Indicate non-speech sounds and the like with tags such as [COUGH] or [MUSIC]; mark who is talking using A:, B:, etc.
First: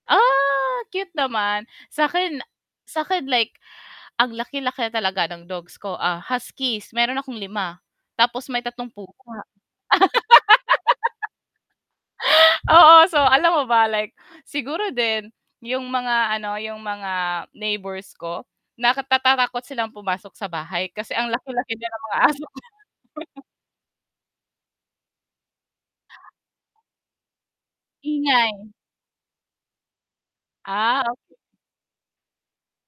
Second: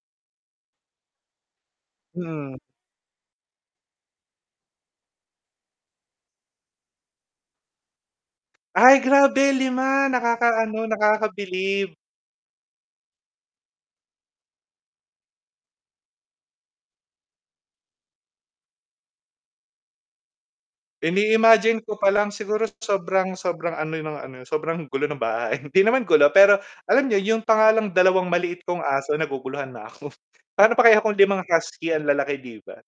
A: Ah! Cute naman. Sa'kin
B: Mm.
A: sa'kin like ang laki-laki na talaga ng dogs ko, ah, Huskies. Meron akong 5 tapos may 3
B: Ay,
A: pusa.
B: grabe, 5. Nakakaano, nakabilib.
A: [LAUGHS] Oo, so, alam mo ba like siguro din yung mga ano, yung mga neighbors ko, nak natatakot silang pumasok sa bahay kasi ang laki-laki
B: Ini-imagine
A: rin
B: ko
A: ng
B: pa
A: mga
B: lang
A: aso ko.
B: siguro sobrang
A: [CHUCKLES]
B: sobrang ano ng ano niyo, sobrang gulo ng bahay. Hindi naman gulo, pero alam niyo yun pa nga lang 2 maliit
A: Ingay.
B: kong aso naguguluhan na ako. Pa'no pa kaya
A: Ah, okey.
B: kung 5 Husky ang lalaki, 'di ba?